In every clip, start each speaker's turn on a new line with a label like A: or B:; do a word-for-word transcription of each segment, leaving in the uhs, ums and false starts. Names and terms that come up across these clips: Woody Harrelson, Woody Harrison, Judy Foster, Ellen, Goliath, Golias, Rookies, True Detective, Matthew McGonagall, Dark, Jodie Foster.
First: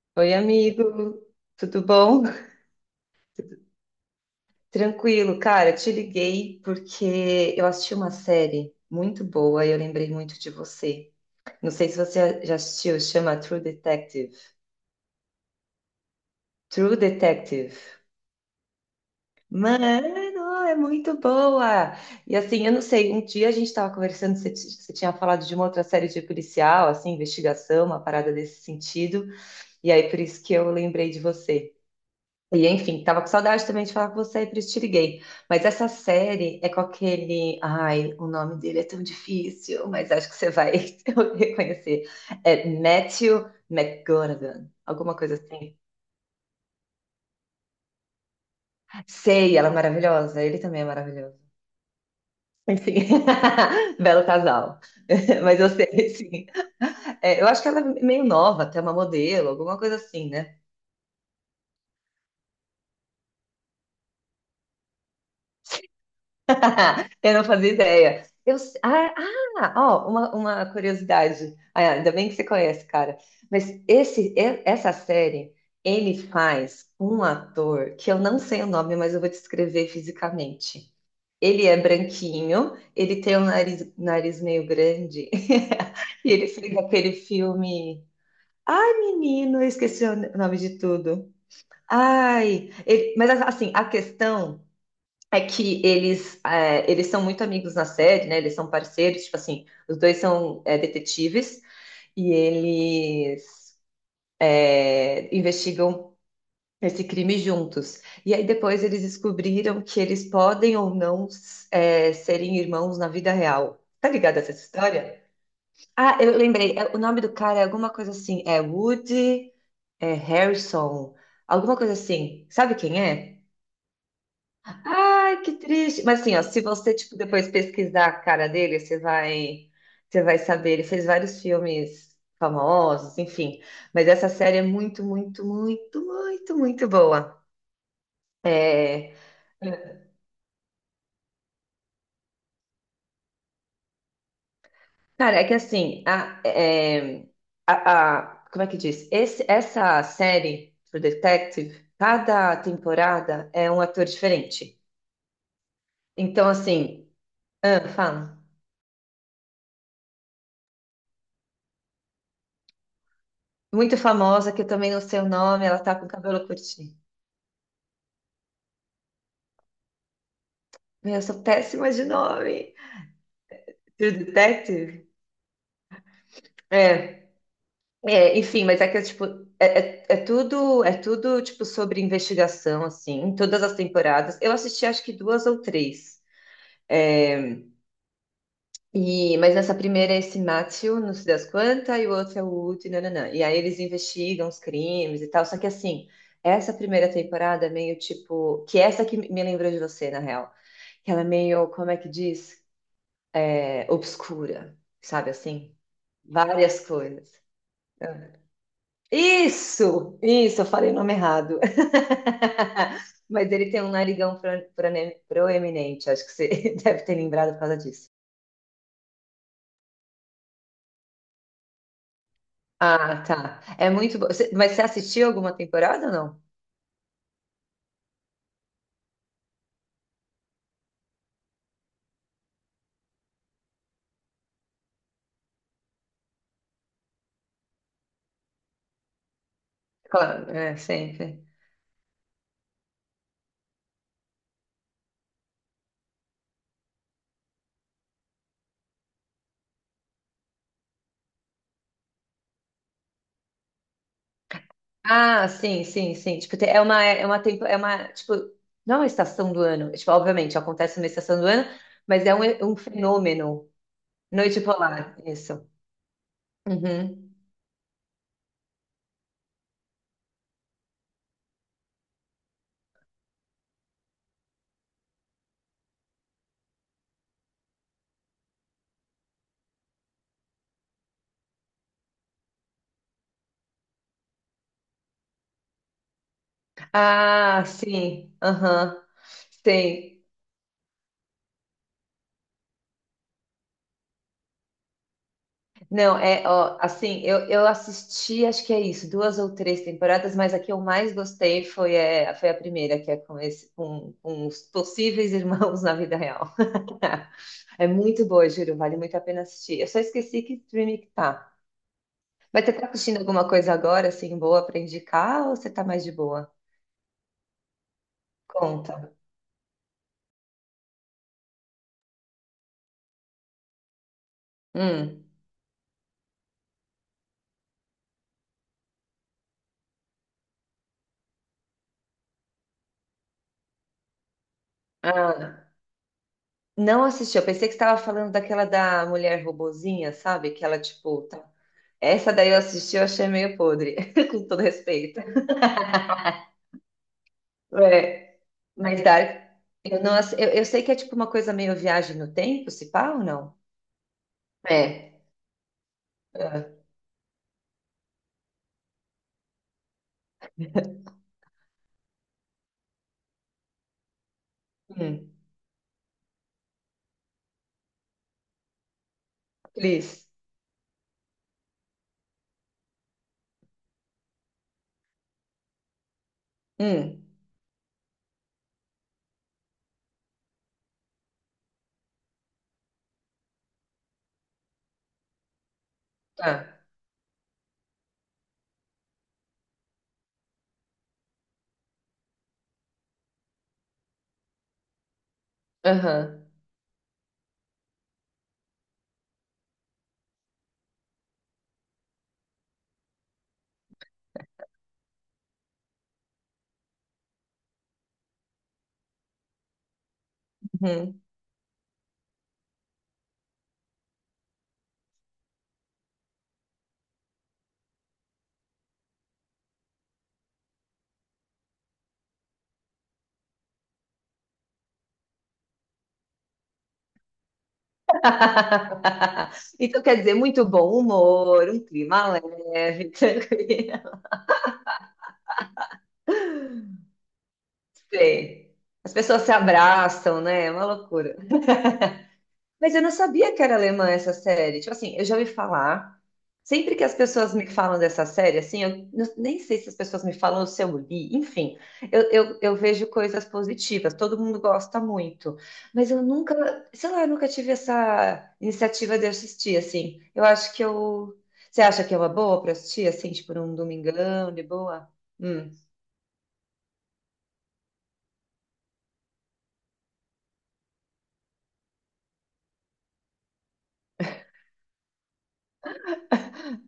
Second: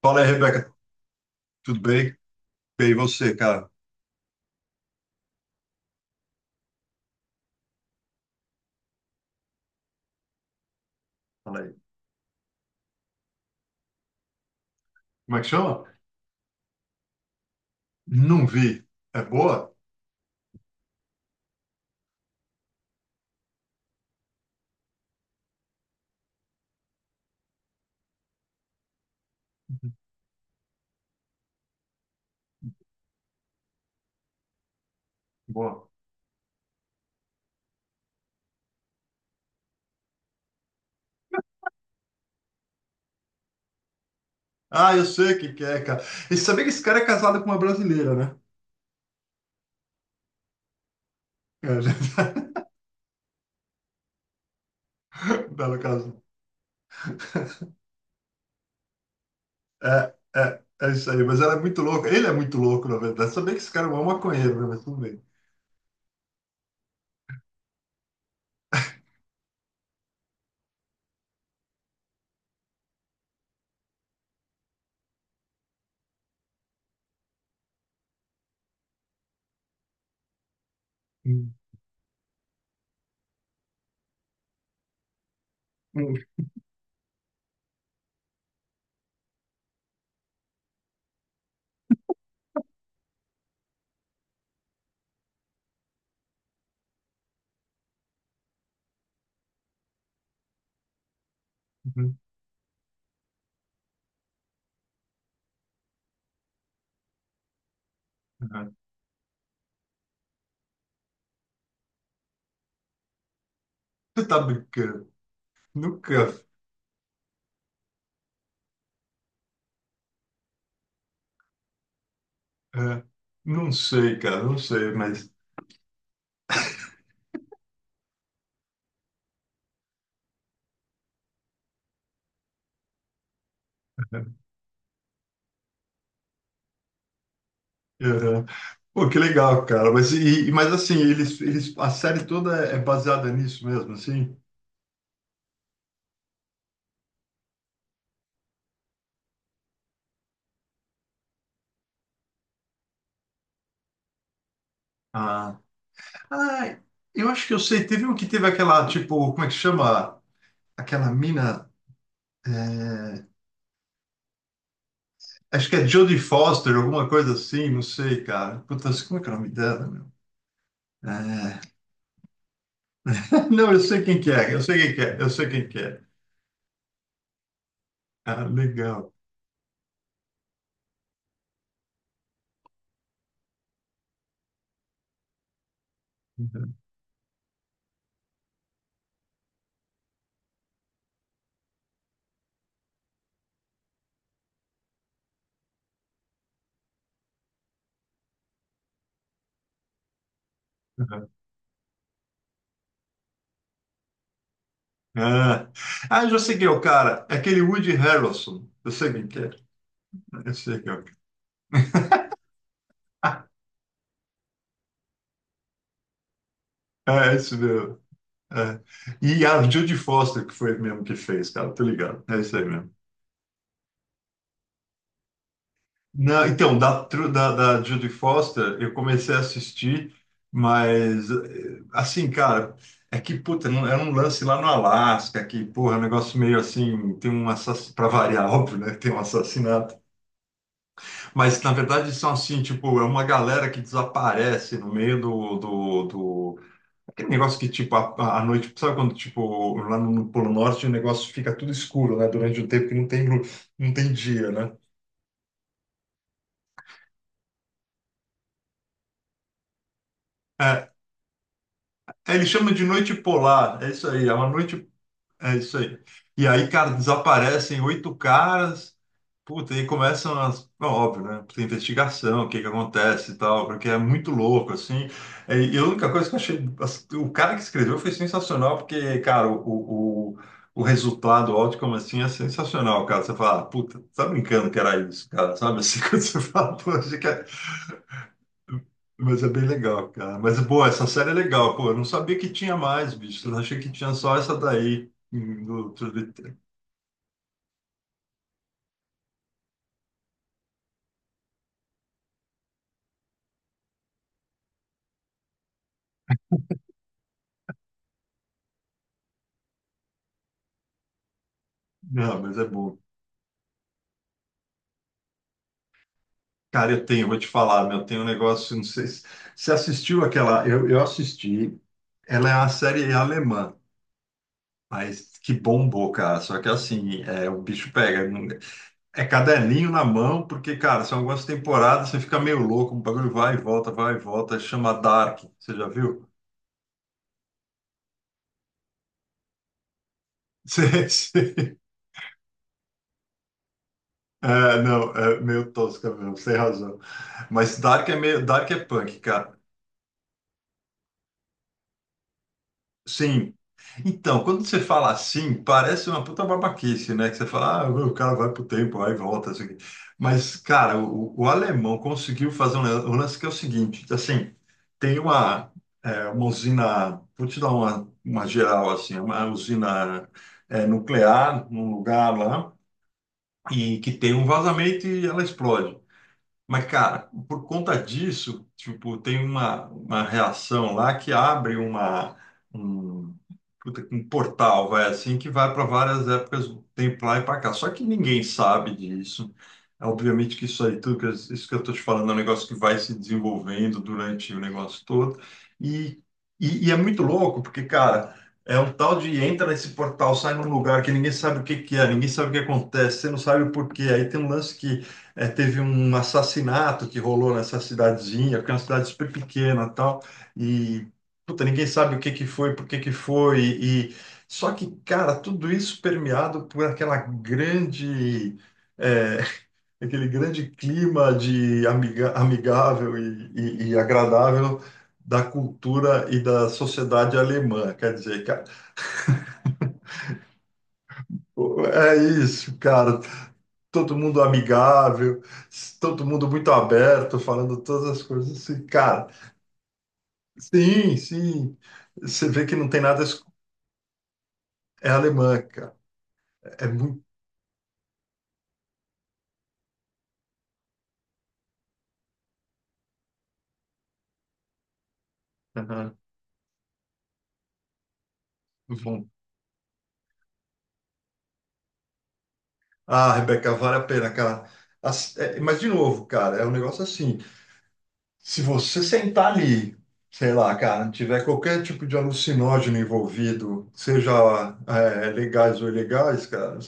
A: Fala aí,
B: Oi,
A: Rebeca,
B: amigo,
A: tudo
B: tudo
A: bem?
B: bom?
A: Bem, e você, cara?
B: Tranquilo, cara, te liguei porque eu assisti uma série muito boa e eu lembrei muito de você.
A: Fala
B: Não
A: aí.
B: sei se você já assistiu, chama True Detective.
A: Como é que chama?
B: True Detective.
A: Não vi. É boa?
B: Mano, é muito boa! E assim, eu não sei, um dia a gente estava conversando, você, ti- você tinha falado de uma outra série de policial, assim, investigação, uma parada desse sentido, e aí por isso que eu lembrei de você. E enfim, tava com saudade também de falar com você e por isso te liguei. Mas
A: Boa.
B: essa série é com aquele. Ai, o nome dele é tão difícil, mas acho que você vai reconhecer. É Matthew McGonagall,
A: Ah, eu
B: alguma
A: sei
B: coisa
A: o que que
B: assim.
A: é, cara. E sabia que esse cara é casado com uma brasileira, né?
B: Sei, ela é maravilhosa, ele também é maravilhoso.
A: É, já
B: Enfim, belo casal. Mas eu
A: Belo
B: sei,
A: caso.
B: sim. É, eu acho que ela é meio nova, até uma modelo, alguma coisa
A: É,
B: assim, né?
A: é, é isso aí, mas ela é muito louca. Ele é muito louco, na verdade. Sabia que esse cara é um maconheiro, né? Mas tudo bem.
B: Eu não fazia ideia. Eu, s- ah, ah, ó, uma, uma curiosidade. Ah, ainda bem que você conhece, cara. Mas esse, e- essa série, ele faz um ator que eu não sei o nome, mas eu vou descrever fisicamente.
A: Hum,
B: Ele é branquinho, ele tem um nariz, nariz meio grande,
A: hum,
B: e ele fez aquele filme. Ai, menino, eu esqueci o nome de tudo. Ai, ele- mas assim, a questão. É que eles, é, eles são muito amigos na série, né? Eles são parceiros, tipo assim, os dois são é, detetives
A: hum.
B: e eles é, investigam esse crime juntos. E aí
A: Ah,
B: depois eles descobriram que eles podem ou não é, serem irmãos na vida real. Tá
A: Você
B: ligado
A: tá
B: a essa
A: brincando?
B: história? Ah,
A: Nunca.
B: eu lembrei. É, o nome do cara é alguma coisa assim. É Woody, é Harrison, alguma coisa assim. Sabe quem
A: é,
B: é?
A: não sei, cara, não sei, mas.
B: Ai, que triste. Mas assim, ó, se você tipo depois pesquisar a cara dele, você vai, você vai saber. Ele fez vários filmes famosos, enfim. Mas essa série é muito, muito, muito, muito, muito boa.
A: é, Pô,
B: É,
A: que legal, cara. Mas, e, e- mas assim, eles, eles, a série toda é é baseada nisso mesmo, assim?
B: cara, é que assim, a, é, a, a- como é que diz? Esse, essa série, True Detective, cada temporada é um ator diferente.
A: Ah,
B: Então,
A: ah,
B: assim,
A: eu acho que eu sei.
B: ah,
A: Teve um que
B: fala.
A: teve aquela, tipo, como é que chama? Aquela mina. é,
B: Muito famosa, que eu também não sei o nome,
A: Acho que
B: ela
A: é
B: tá com
A: Jodie
B: cabelo
A: Foster,
B: curtinho.
A: alguma coisa assim, não sei, cara. Putz, como é que é o nome dela, meu?
B: Meu, eu sou
A: É,
B: péssima de nome.
A: Não, eu sei
B: True
A: quem que é, eu sei quem que
B: Detective?
A: é, eu sei quem que é.
B: É. É,
A: Ah,
B: enfim, mas é que é
A: legal.
B: tipo, é, é, é tudo, é tudo tipo sobre investigação assim, em todas as temporadas. Eu assisti acho que duas ou três. É, e mas nessa primeira é esse Matthew, não sei das quantas, e o outro é o Woody, nananã. E aí eles investigam os crimes e tal, só que assim, essa primeira temporada é meio tipo, que é essa que me lembrou de você, na real, que ela é meio, como é que diz? É, obscura, sabe assim?
A: Ah, ah, eu já sei quem é o
B: Várias
A: cara.
B: coisas.
A: É aquele Woody Harrelson. Eu sei quem que é.
B: Isso,
A: Eu
B: isso, eu
A: sei
B: falei
A: quem
B: o
A: é o
B: nome
A: cara.
B: errado. Mas ele tem um narigão pro- prone- proeminente, acho que você deve ter
A: É,
B: lembrado
A: esse
B: por causa
A: mesmo.
B: disso.
A: É. E a Judy Foster, que foi mesmo que fez, cara, tô ligado. É isso aí mesmo.
B: Ah, tá. É muito bom. Você- Mas você assistiu alguma temporada ou não?
A: Não, então, da, tru- da, da Judy Foster, eu comecei a assistir, mas, eh, assim, cara, é que, puta, não- era um lance lá no Alasca, que, porra, é um negócio meio assim, tem um assassinato, pra variar, óbvio, né, tem um assassinato.
B: Claro, é, sempre.
A: Mas, na verdade, são assim, tipo, é uma galera que desaparece no meio do, do, do Aquele negócio que, tipo, à à noite, sabe quando, tipo, lá no, no Polo Norte o negócio fica tudo escuro, né? Durante um tempo que não tem, lu- não tem dia, né?
B: Ah, sim, sim, sim. Tipo, tem- é uma, é uma, tempo, é uma, tipo, não é uma estação do ano. Tipo, obviamente,
A: É,
B: acontece uma estação do ano, mas é
A: ele chama
B: um, um
A: de noite
B: fenômeno.
A: polar, é isso aí, é uma
B: Noite
A: noite
B: polar,
A: É
B: isso.
A: isso aí. E aí, cara,
B: Uhum.
A: desaparecem oito caras. Puta, e começam as. Bom, óbvio, né? Tem investigação, o que que acontece e tal, porque é muito louco, assim. É, e a única coisa que eu achei. as- O cara que escreveu foi sensacional, porque, cara, o, o, o o resultado, o outcome, assim, é sensacional, cara. Você fala, "Ah, puta, tá brincando que era isso, cara, sabe? Assim, quando você fala, poxa,
B: Ah, sim, aham.
A: mas é bem legal,
B: Sim.
A: cara. Mas, pô, essa série é legal, pô. Eu não sabia que tinha mais, bicho. Eu achei que tinha só essa daí. hum, do-
B: Não, é,
A: do-
B: ó, assim, eu, eu assisti, acho que é isso, duas ou três temporadas, mas a que eu mais gostei foi, é, foi a primeira, que é com, esse, com, com os possíveis irmãos na vida real. É muito boa, juro, vale muito a pena assistir. Eu só esqueci que streaming que tá.
A: Não, mas é
B: Mas você tá
A: bom.
B: assistindo alguma coisa agora, assim, boa pra indicar, ou você tá mais de boa?
A: Cara, eu tenho, vou te falar, meu, tem um negócio, não
B: Conta.
A: sei se você assistiu aquela. Eu, eu assisti. Ela é uma série alemã,
B: Hum.
A: mas que bombou, cara. Só que assim, é, o bicho pega. não- É caderninho na mão, porque, cara, são algumas temporadas, você fica meio louco, o bagulho vai e volta, vai e volta. Chama Dark.
B: Ah,
A: Você já viu?
B: não assisti, eu pensei que você tava falando daquela da mulher robozinha, sabe? Que ela, tipo, tá… Essa daí eu assisti, eu achei meio podre, com todo
A: É, não,
B: respeito.
A: é meio tosca mesmo, sem razão. Mas Dark é
B: É,
A: meio, Dark é
B: mas
A: punk,
B: Dark,
A: cara.
B: eu, não, ass- eu, eu sei que é tipo uma coisa meio viagem no tempo, se pá ou
A: Sim.
B: não?
A: Então, quando você fala
B: É.
A: assim, parece uma puta
B: Ah,
A: babaquice, né? Que você fala, ah, o cara vai pro tempo, vai e volta, assim. Mas, cara, o, o alemão conseguiu fazer um lan- um lance que é o seguinte, assim, tem
B: hum,
A: uma, é, uma usina, vou te dar uma, uma geral, assim, uma
B: Cris.
A: usina, é, nuclear num lugar lá, e que tem um vazamento e ela explode. Mas,
B: Hum,
A: cara, por conta disso, tipo, tem uma, uma reação lá que abre uma, um, puta, um portal, vai assim, que vai para várias
B: tá.
A: épocas do tempo lá e para cá. Só que ninguém sabe disso. É, obviamente que isso aí, tudo que, eu- isso que eu estou te falando é um negócio que vai se desenvolvendo durante o negócio todo. E,
B: Aham.
A: e, e é muito louco, porque, cara, é um tal de entra nesse portal, sai num lugar que ninguém sabe o que que é, ninguém sabe o que acontece, você não sabe o porquê. Aí tem um lance que é, teve um assassinato que rolou nessa cidadezinha, que é uma cidade super pequena e tal, e
B: Uhum.
A: puta, ninguém sabe o que que foi, por que que foi, e e- só que, cara, tudo isso permeado por aquela grande, é, aquele grande clima de amiga, amigável e, e- e agradável da cultura e da sociedade alemã, quer dizer, cara,
B: Então quer dizer, muito bom humor, um
A: o- é
B: clima
A: isso,
B: leve,
A: cara,
B: tranquilo.
A: todo mundo amigável, todo mundo muito aberto, falando todas as coisas
B: Sei.
A: assim,
B: As
A: cara.
B: pessoas se abraçam, né? É uma
A: Sim,
B: loucura.
A: sim. Você vê que não
B: Mas
A: tem
B: eu não
A: nada. es-
B: sabia que era alemã essa série. Tipo
A: É
B: assim, eu já ouvi
A: alemã, cara.
B: falar.
A: É
B: Sempre que as
A: muito.
B: pessoas me falam dessa série, assim, eu n- nem sei se as pessoas me falam ou se eu li, enfim, eu, eu, eu vejo coisas positivas, todo mundo gosta muito. Mas
A: Aham.
B: eu nunca, sei lá, eu nunca tive essa iniciativa de
A: Bom.
B: assistir, assim. Eu acho que eu. Você acha que é uma boa para assistir,
A: Ah,
B: assim, tipo
A: Rebeca,
B: num
A: vale a pena,
B: domingão, de
A: cara.
B: boa?
A: As- é,
B: Hum.
A: mas, de novo, cara, é um negócio assim. Se você sentar ali, sei lá, cara, tiver qualquer tipo de alucinógeno envolvido, seja é, legais ou ilegais, cara,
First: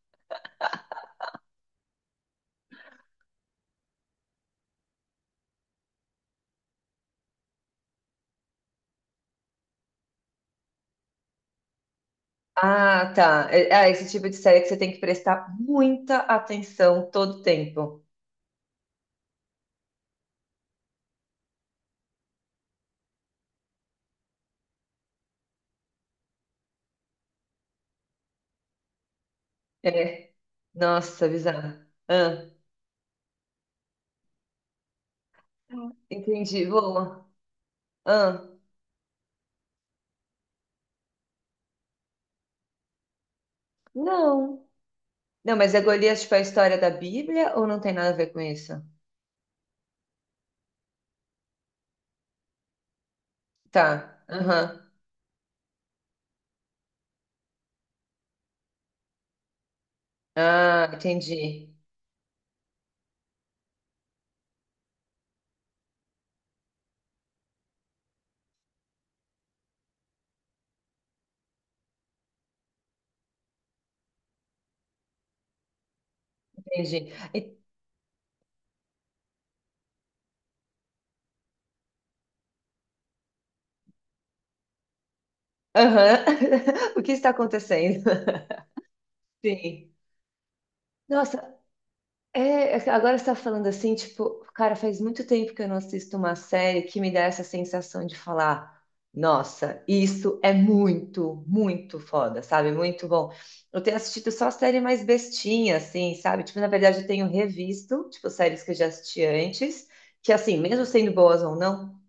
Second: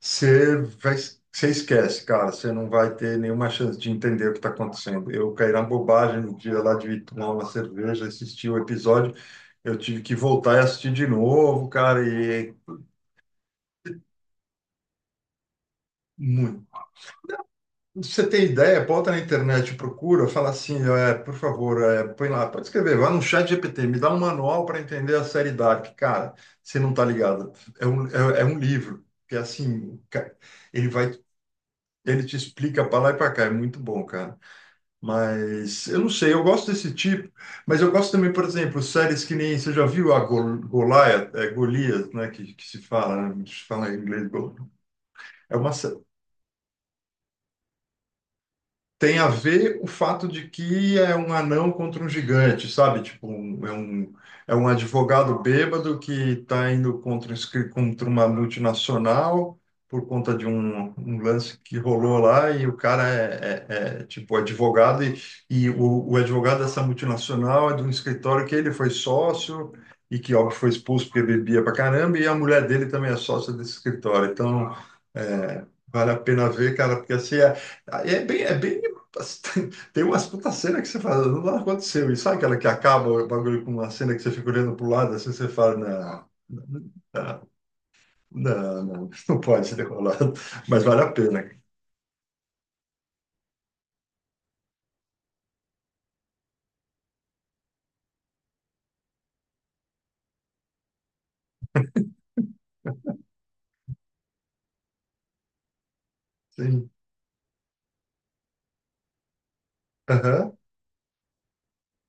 A: você vai, você esquece, cara, você não vai ter nenhuma chance de entender o que está acontecendo. Eu caí na bobagem no dia lá de tomar uma cerveja, assistir o episódio, eu tive que voltar e assistir de novo, cara, e é
B: Ah, tá. É, é esse tipo de série que você tem que prestar muita
A: muito
B: atenção todo tempo.
A: Você tem ideia? Bota na internet, procura, fala assim, é, por favor, é, põe lá, pode escrever, vai no chat G P T, me dá um manual para entender a série Dark. Cara, você não tá ligado. É um, é, é um livro, que é assim, ca-
B: É.
A: ele vai,
B: Nossa, bizarro.
A: ele te
B: Ah,
A: explica para lá e para cá, é muito bom, cara. Mas eu não sei, eu
B: entendi.
A: gosto desse
B: Boa.
A: tipo, mas eu gosto também, por
B: Ah,
A: exemplo, séries que nem, você já viu a Gol, Goliath, é, Golias, né, que, que se fala, né, se fala em inglês, Gol-
B: não. Não,
A: é uma,
B: mas é
A: sé-
B: Golias, tipo, é a história da Bíblia ou não tem nada a ver com isso?
A: tem a ver o fato de que é um anão contra um gigante, sabe? Tipo, um- é um,
B: Tá.
A: é um
B: Aham.
A: advogado bêbado que está indo contra, um escri- contra uma multinacional por conta de
B: Ah,
A: um, um lance
B: entendi.
A: que rolou lá e o cara é, é- é, tipo advogado e, e o, o advogado dessa multinacional é de um escritório que ele foi sócio e que, óbvio, foi expulso porque bebia pra caramba e a mulher dele também é sócia desse escritório. Então, é, vale a pena ver, cara, porque
B: Entendi.
A: assim, é-
B: E-
A: é bem, é bem Tem umas puta cena que você fala, não aconteceu. E sabe aquela que acaba o bagulho com uma cena que você fica olhando pro lado, assim você fala,
B: Aham.
A: não,
B: O que está
A: não,
B: acontecendo?
A: não, não, não pode ter
B: Sim.
A: rolado. Mas vale a pena.
B: Nossa, é, agora você tá falando assim, tipo, cara, faz muito tempo que eu não assisto uma série que me dá essa sensação de falar, nossa, isso é muito, muito foda, sabe? Muito bom. Eu tenho assistido só série mais bestinha, assim, sabe? Tipo, na
A: Sim.
B: verdade, eu tenho revisto, tipo, séries que eu já assisti antes, que
A: Aham,
B: assim, mesmo sendo boas ou não,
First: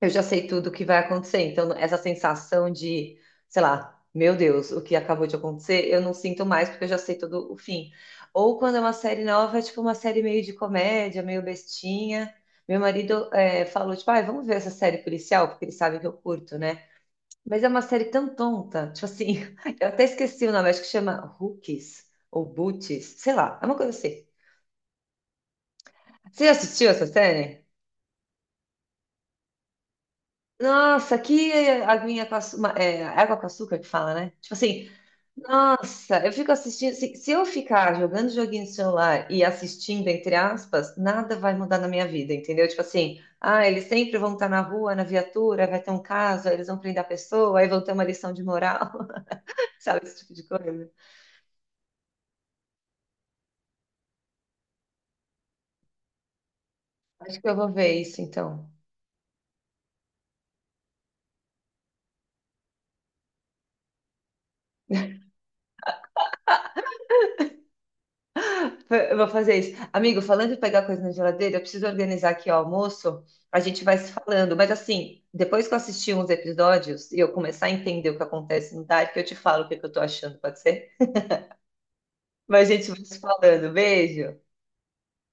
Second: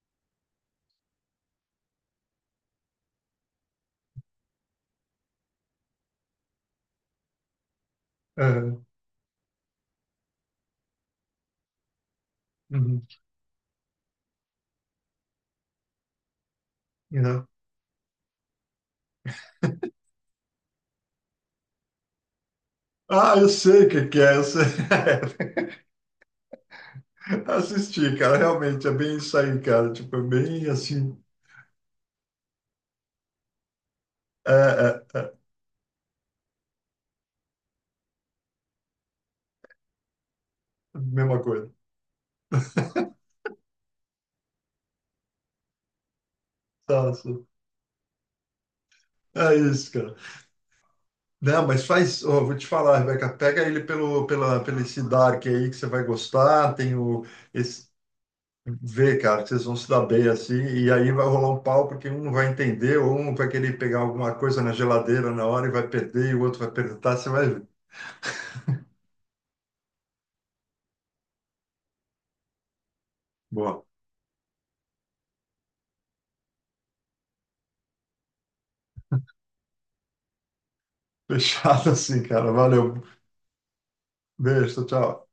B: eu já sei tudo o que vai acontecer. Então, essa sensação de, sei lá, meu Deus, o que acabou de acontecer, eu não sinto mais porque eu já sei todo o fim. Ou quando é
A: aham,
B: uma série nova, é tipo uma série meio de comédia, meio bestinha. Meu
A: uhum,
B: marido é, falou, tipo, ai, vamos ver essa série policial, porque ele sabe que eu curto, né?
A: uhum.
B: Mas é uma série tão tonta, tipo assim, eu até esqueci o nome, acho que chama Rookies ou Boots,
A: Ah,
B: sei
A: eu
B: lá, é uma
A: sei o
B: coisa
A: que que
B: assim.
A: é. Eu sei.
B: Você já assistiu essa série?
A: Assisti, cara. Realmente, é bem isso aí, cara. Tipo, é bem assim.
B: Nossa, que aguinha com açúcar, água com açúcar que fala, né?
A: É,
B: Tipo assim,
A: é, é.
B: nossa, eu fico assistindo. Se, se eu ficar jogando joguinho no celular e assistindo, entre aspas, nada
A: Mesma
B: vai
A: coisa.
B: mudar na minha vida, entendeu? Tipo assim, ah, eles sempre vão estar na rua, na viatura, vai ter um caso, aí eles vão prender a
A: Tá, sim.
B: pessoa, aí vão ter uma lição de moral,
A: É isso,
B: sabe?
A: cara.
B: Esse tipo de coisa.
A: Não, mas faz, ó, vou te falar, Rebeca, pega ele pelo, pela, pelo esse Dark aí que você vai gostar, tem o,
B: Acho que eu vou
A: esse,
B: ver isso então.
A: vê, cara, que vocês vão se dar bem assim, e aí vai rolar um pau porque um não vai entender, ou um vai querer pegar alguma coisa na geladeira na hora e vai perder, e o outro vai perguntar, você vai ver.
B: Eu vou fazer isso. Amigo, falando em pegar coisa na geladeira, eu preciso organizar aqui o almoço. A
A: Boa,
B: gente vai se falando, mas assim, depois que eu assistir uns episódios e eu começar a entender o que acontece no Dark, eu te falo o que que eu tô achando, pode ser?
A: fechado assim, cara,
B: Mas a gente
A: valeu,
B: vai se falando. Beijo.
A: beijo, tchau.